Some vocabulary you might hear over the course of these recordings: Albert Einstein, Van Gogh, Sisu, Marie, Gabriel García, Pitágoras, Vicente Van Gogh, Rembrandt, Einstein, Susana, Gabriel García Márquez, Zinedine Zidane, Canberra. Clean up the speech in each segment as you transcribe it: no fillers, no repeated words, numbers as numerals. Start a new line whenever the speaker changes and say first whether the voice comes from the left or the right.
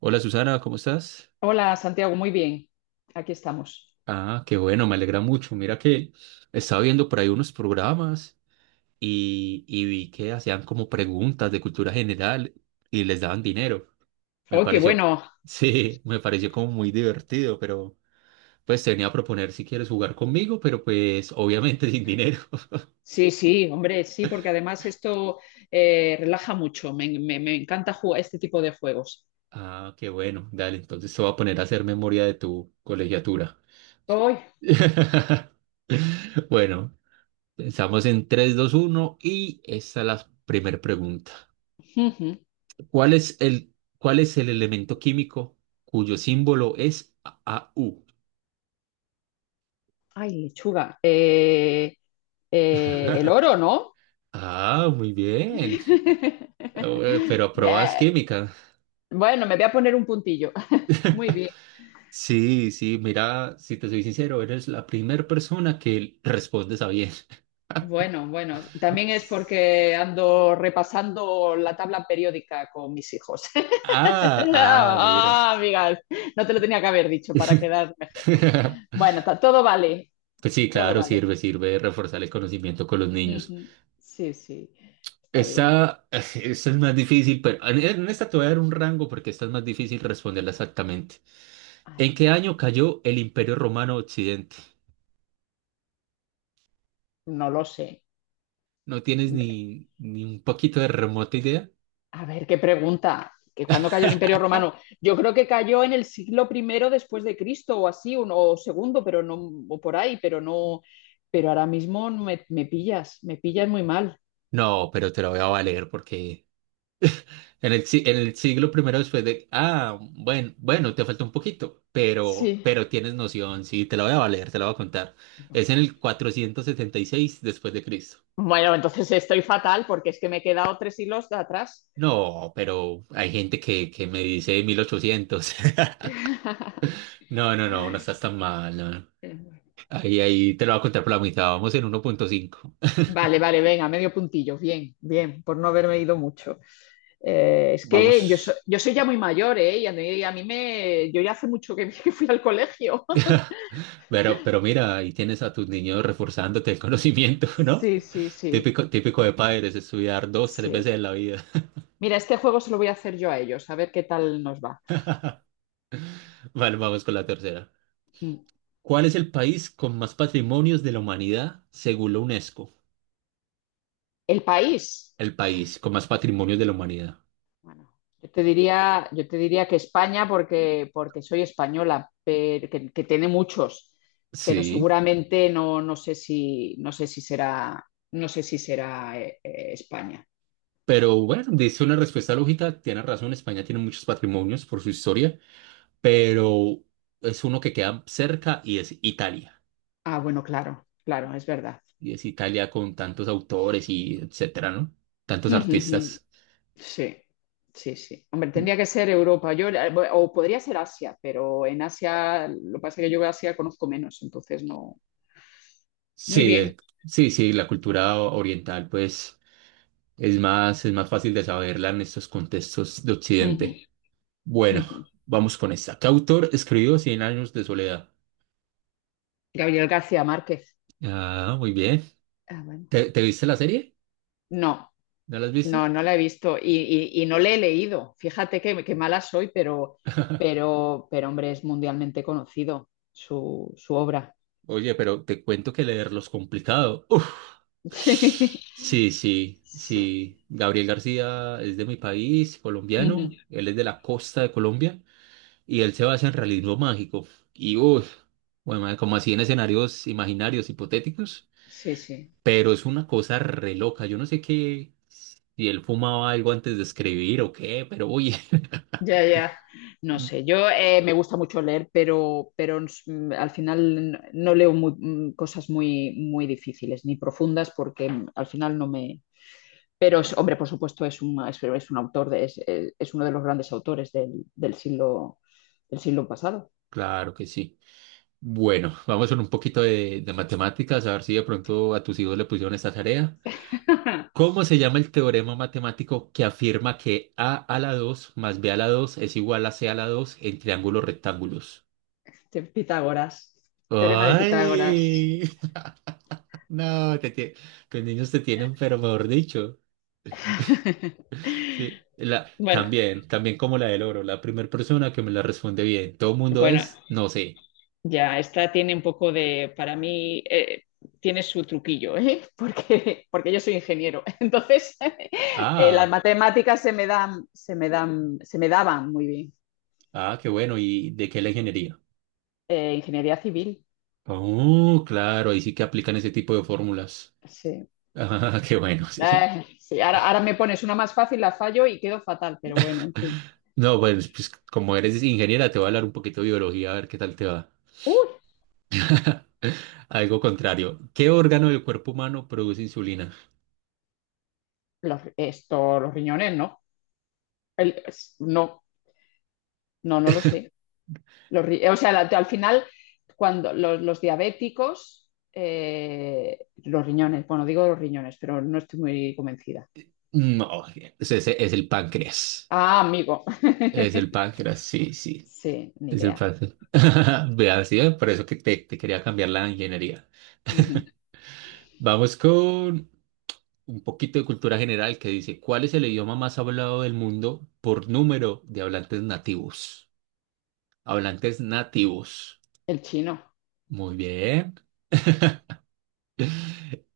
right: Hola Susana, ¿cómo estás?
left: Hola Santiago, muy bien. Aquí estamos.
right: Ah, qué bueno, me alegra mucho. Mira que estaba viendo por ahí unos programas y vi que hacían como preguntas de cultura general y les daban dinero. Me
left: Oh, qué
right: pareció,
left: bueno.
right: sí, me pareció como muy divertido, pero pues te venía a proponer si quieres jugar conmigo, pero pues obviamente sin dinero.
left: Sí, sí, hombre, sí, porque además esto relaja mucho. Me encanta jugar este tipo de juegos.
right: Ah, qué bueno, dale, entonces te voy a poner a hacer memoria de tu colegiatura.
left: Hoy,
right: Bueno, estamos en tres dos uno y esta es la primera pregunta.
left: ujú.
right: ¿Cuál es cuál es el elemento químico cuyo símbolo es AU?
left: Ay, lechuga. El oro, ¿no?
right: Ah, muy bien. Pero aprobas
left: Bien.
right: química.
left: Bueno, me voy a poner un puntillo. Muy bien.
right: Sí, sí, mira, si te soy sincero, eres la primera persona que responde a bien.
left: Bueno, bueno, también es porque ando repasando la tabla periódica con mis hijos.
right: Ah, ah, mira.
left: Ah, amigas, no te lo tenía que haber dicho para quedar mejor. Bueno, todo vale,
right: Pues sí,
left: todo
right: claro,
left: vale.
right: sirve, sirve reforzar el conocimiento con los niños.
left: Ujú. Sí, sí, está bien.
right: Esta, esta es más difícil, pero en esta te voy a dar un rango porque esta es más difícil responderla exactamente.
left: Ay,
right: ¿En qué año cayó el Imperio Romano Occidente?
left: no lo sé.
right: ¿No tienes ni un poquito de remota idea?
left: A ver, qué pregunta. ¿Que cuándo cayó el Imperio Romano? Yo creo que cayó en el siglo primero después de Cristo o así, o segundo, pero no, o por ahí, pero no. Pero ahora mismo no me pillas, me pillas muy mal.
right: No, pero te lo voy a valer porque en el, si- en el siglo primero después de... Ah, bueno, bueno, te falta un poquito,
left: Sí.
right: pero tienes noción, sí, te la voy a valer, te la voy a contar. Es en el 476 después de Cristo.
left: Bueno, entonces estoy fatal porque es que me he quedado tres hilos de atrás.
right: No, pero hay gente que me dice mil ochocientos. No, no, no, no estás tan mal, no.
left: Eh,
right: Ahí, ahí te lo voy a contar por la mitad. Vamos en 1.5.
left: Vale, vale, venga, medio puntillo. Bien, bien, por no haberme ido mucho. Es que
right: Vamos.
left: yo soy ya muy mayor, ¿eh? Y a mí me... Yo ya hace mucho que, que fui al colegio.
right: Pero mira, ahí tienes a tus niños reforzándote el conocimiento, ¿no?
left: Sí, sí, sí,
right: Típico, típico de padres, estudiar dos, tres
left: sí.
right: veces en la vida.
left: Mira, este juego se lo voy a hacer yo a ellos, a ver qué tal nos va.
right: Vale, vamos con la tercera.
left: Mm.
right: ¿Cuál es el país con más patrimonios de la humanidad según la UNESCO?
left: El país.
right: El país con más patrimonios de la humanidad.
left: Bueno, yo te diría que España porque soy española, pero, que tiene muchos, pero
right: Sí,
left: seguramente no, no sé si será España.
right: pero bueno, dice una respuesta lógica, tiene razón, España tiene muchos patrimonios por su historia, pero es uno que queda cerca y es Italia.
left: Ah, bueno, claro, claro, es verdad.
right: Y es Italia con tantos autores y etcétera, ¿no? Tantos artistas.
left: Sí, sí, sí. Hombre, tendría que ser Europa, o podría ser Asia, pero en Asia, lo que pasa es que yo Asia conozco menos, entonces no. Muy
right: Sí,
left: bien.
right: sí, sí, la cultura oriental, pues, es más fácil de saberla en estos contextos de Occidente.
left: Ujú,
right: Bueno,
left: ujú.
right: vamos con esta. ¿Qué autor escribió Cien años de soledad?
left: Gabriel García Márquez.
right: Ah, muy bien.
left: Ah, bueno.
right: ¿Te viste la serie?
left: No.
right: ¿No la has visto?
left: No, no la he visto y no le he leído. Fíjate que mala soy, pero hombre, es mundialmente conocido su obra.
right: Oye, pero te cuento que leerlo es complicado.
left: Sí.
right: Sí, sí,
left: Sí.
right: sí. Gabriel García es de mi país, colombiano.
left: Ujú.
right: Él es de la costa de Colombia y él se basa en realismo mágico. Y uff, bueno, como así en escenarios imaginarios, hipotéticos.
left: Sí, sí.
right: Pero es una cosa re loca. Yo no sé qué, si él fumaba algo antes de escribir o qué, pero oye,
left: Ya, ya. No sé, yo me gusta mucho leer, pero al final no leo cosas muy, muy difíciles ni profundas porque al final no me. Pero, es, hombre, por supuesto, es un autor, es uno de los grandes autores del del siglo pasado.
right: claro que sí. Bueno, vamos con un poquito de matemáticas, a ver si de pronto a tus hijos le pusieron esta tarea. ¿Cómo se llama el teorema matemático que afirma que a la 2 más b a la dos es igual a c a la 2 en triángulos rectángulos?
left: De Pitágoras, teorema de Pitágoras.
right: ¡Ay! No, los niños te tienen, pero mejor dicho. Sí, la,
left: Bueno,
right: también, también como la del oro, la primera persona que me la responde bien. Todo el mundo
left: bueno,
right: es, no sé.
left: ya, esta tiene un poco de, para mí, tiene su truquillo, ¿eh? Porque yo soy ingeniero. Entonces, Las
right: Ah,
left: matemáticas se me dan, se me dan, se me daban muy bien.
right: ah, qué bueno. ¿Y de qué la ingeniería?
left: Ingeniería civil,
right: Oh, claro, ahí sí que aplican ese tipo de fórmulas.
left: sí.
right: Ah, qué bueno, sí.
left: Sí, ahora me pones una más fácil, la fallo y quedo fatal, pero bueno, en fin.
right: No, pues, pues como eres ingeniera, te voy a hablar un poquito de biología, a ver qué tal te va.
left: Uy,
right: Algo contrario. ¿Qué órgano del cuerpo humano produce insulina?
left: los riñones, ¿no? No, no, no lo sé. O sea, al final, cuando los diabéticos, los riñones, bueno, digo los riñones, pero no estoy muy convencida.
right: No, es el páncreas.
left: Ah, amigo.
right: Es el páncreas, sí, sí.
left: Sí, ni
right: Es el
left: idea.
right: páncreas. Vea, sí, por eso que te quería cambiar la ingeniería.
left: Ujú.
right: Vamos con un poquito de cultura general que dice, ¿cuál es el idioma más hablado del mundo por número de hablantes nativos? Hablantes nativos.
left: El chino.
right: Muy bien.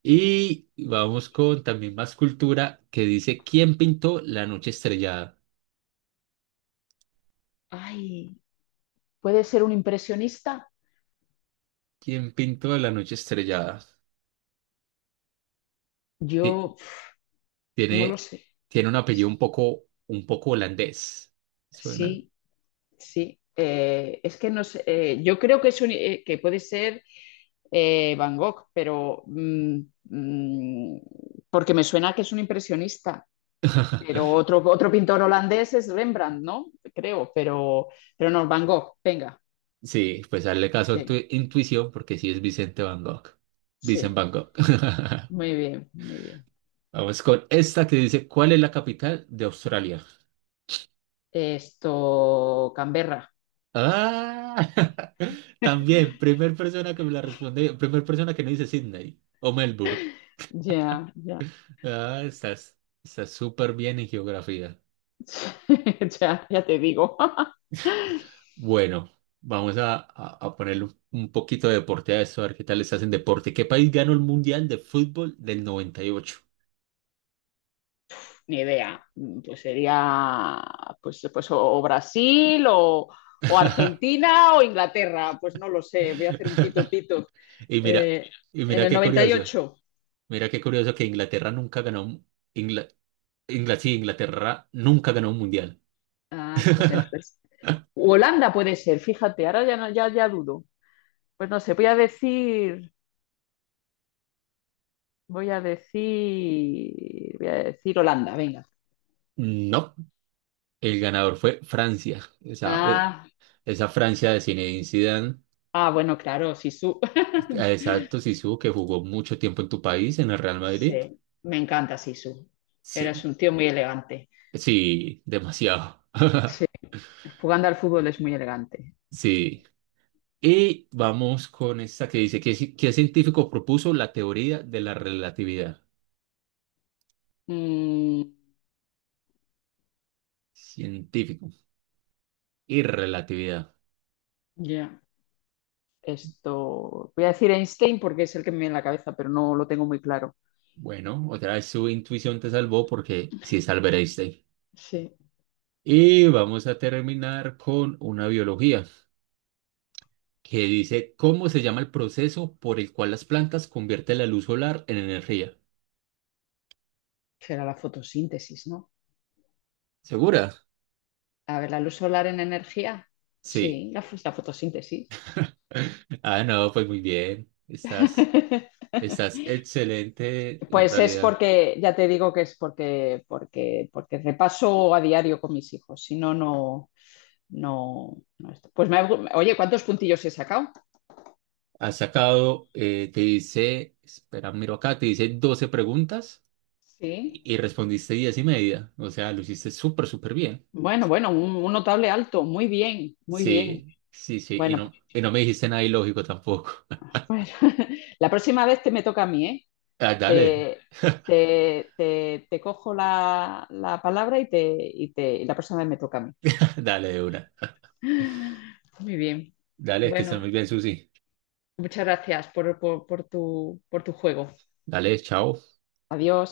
right: Y vamos con también más cultura que dice, ¿quién pintó la noche estrellada?
left: Ay, ¿puede ser un impresionista?
right: ¿Quién pintó la noche estrellada? Ti-
left: Yo no lo
right: Tiene,
left: sé.
right: tiene un apellido un poco holandés. Suena.
left: Sí, sí, es que no sé, yo creo que, que puede ser Van Gogh, pero mm, porque me suena que es un impresionista, pero otro pintor holandés es Rembrandt, ¿no? Creo, pero no, Van Gogh, venga,
right: Sí, pues hazle caso a tu
left: sí,
right: intuición porque sí es Vicente Van Gogh. Vicente
left: sí,
right: Van Gogh.
left: muy bien, muy bien.
right: Vamos con esta que dice, ¿cuál es la capital de Australia?
left: Canberra,
right: Ah, también, primer persona que me la responde, primer persona que no dice Sydney o Melbourne.
left: ya, ya,
right: Ah, estás, estás súper bien en geografía.
left: ya, ya te digo.
right: Bueno, vamos a ponerle un poquito de deporte a esto, a ver qué tal estás en deporte. ¿Qué país ganó el Mundial de Fútbol del 98?
left: Ni idea. Pues sería pues o Brasil o
right: ¿Y
left: Argentina o Inglaterra. Pues no lo
right: ocho?
left: sé. Voy a hacer un pito pito.
right: Y mira,
left: Eh,
right: y
left: en el noventa y ocho
right: mira qué curioso que Inglaterra nunca ganó, Ingla, sí, Inglaterra nunca ganó un Mundial.
left: Ah, pues entonces. U Holanda puede ser, fíjate, ahora ya, ya, ya dudo. Pues no sé, voy a decir Holanda, venga.
right: No, el ganador fue Francia. Esa,
left: Ah,
right: esa Francia de Zinedine Zidane,
left: ah, bueno, claro, Sisu.
right: exacto, Zizou, que jugó mucho tiempo en tu país, en el Real Madrid.
left: Sí, me encanta Sisu. Eres
right: Sí,
left: un tío muy elegante.
right: sí, demasiado.
left: Sí, jugando al fútbol es muy elegante.
right: Sí. Y vamos con esta que dice, qué científico propuso la teoría de la relatividad?
left: Mm,
right: Científico y relatividad.
left: ya. Voy a decir Einstein porque es el que me viene en la cabeza, pero no lo tengo muy claro.
right: Bueno, otra vez su intuición te salvó porque sí es Albert Einstein.
left: Sí.
right: Y vamos a terminar con una biología que dice, ¿cómo se llama el proceso por el cual las plantas convierten la luz solar en energía?
left: Será la fotosíntesis, ¿no?
right: ¿Segura?
left: A ver, la luz solar en energía.
right: Sí.
left: Sí, la fotosíntesis.
right: Ah, no, pues muy bien. Estás... Estás excelente, en
left: Pues es
right: realidad.
left: ya te digo que es porque repaso a diario con mis hijos. Si no, no, no, no esto. Pues oye, ¿cuántos puntillos he sacado?
right: Has sacado, te dice, espera, miro acá, te dice 12 preguntas
left: Sí,
right: y respondiste 10 y media. O sea, lo hiciste súper, súper bien.
left: bueno, bueno, un notable alto. Muy bien, muy bien.
right: Sí, sí, sí.
left: Bueno,
right: Y no me dijiste nada ilógico tampoco.
left: pues, la próxima vez te me toca a mí, ¿eh?
right: Ah, dale,
left: Te, te cojo la palabra y la próxima vez me toca a mí.
right: dale de una.
left: Muy bien.
right: Dale, que estés
left: Bueno,
right: muy bien, Susi.
left: muchas gracias por tu juego.
right: Dale, chao.
left: Adiós.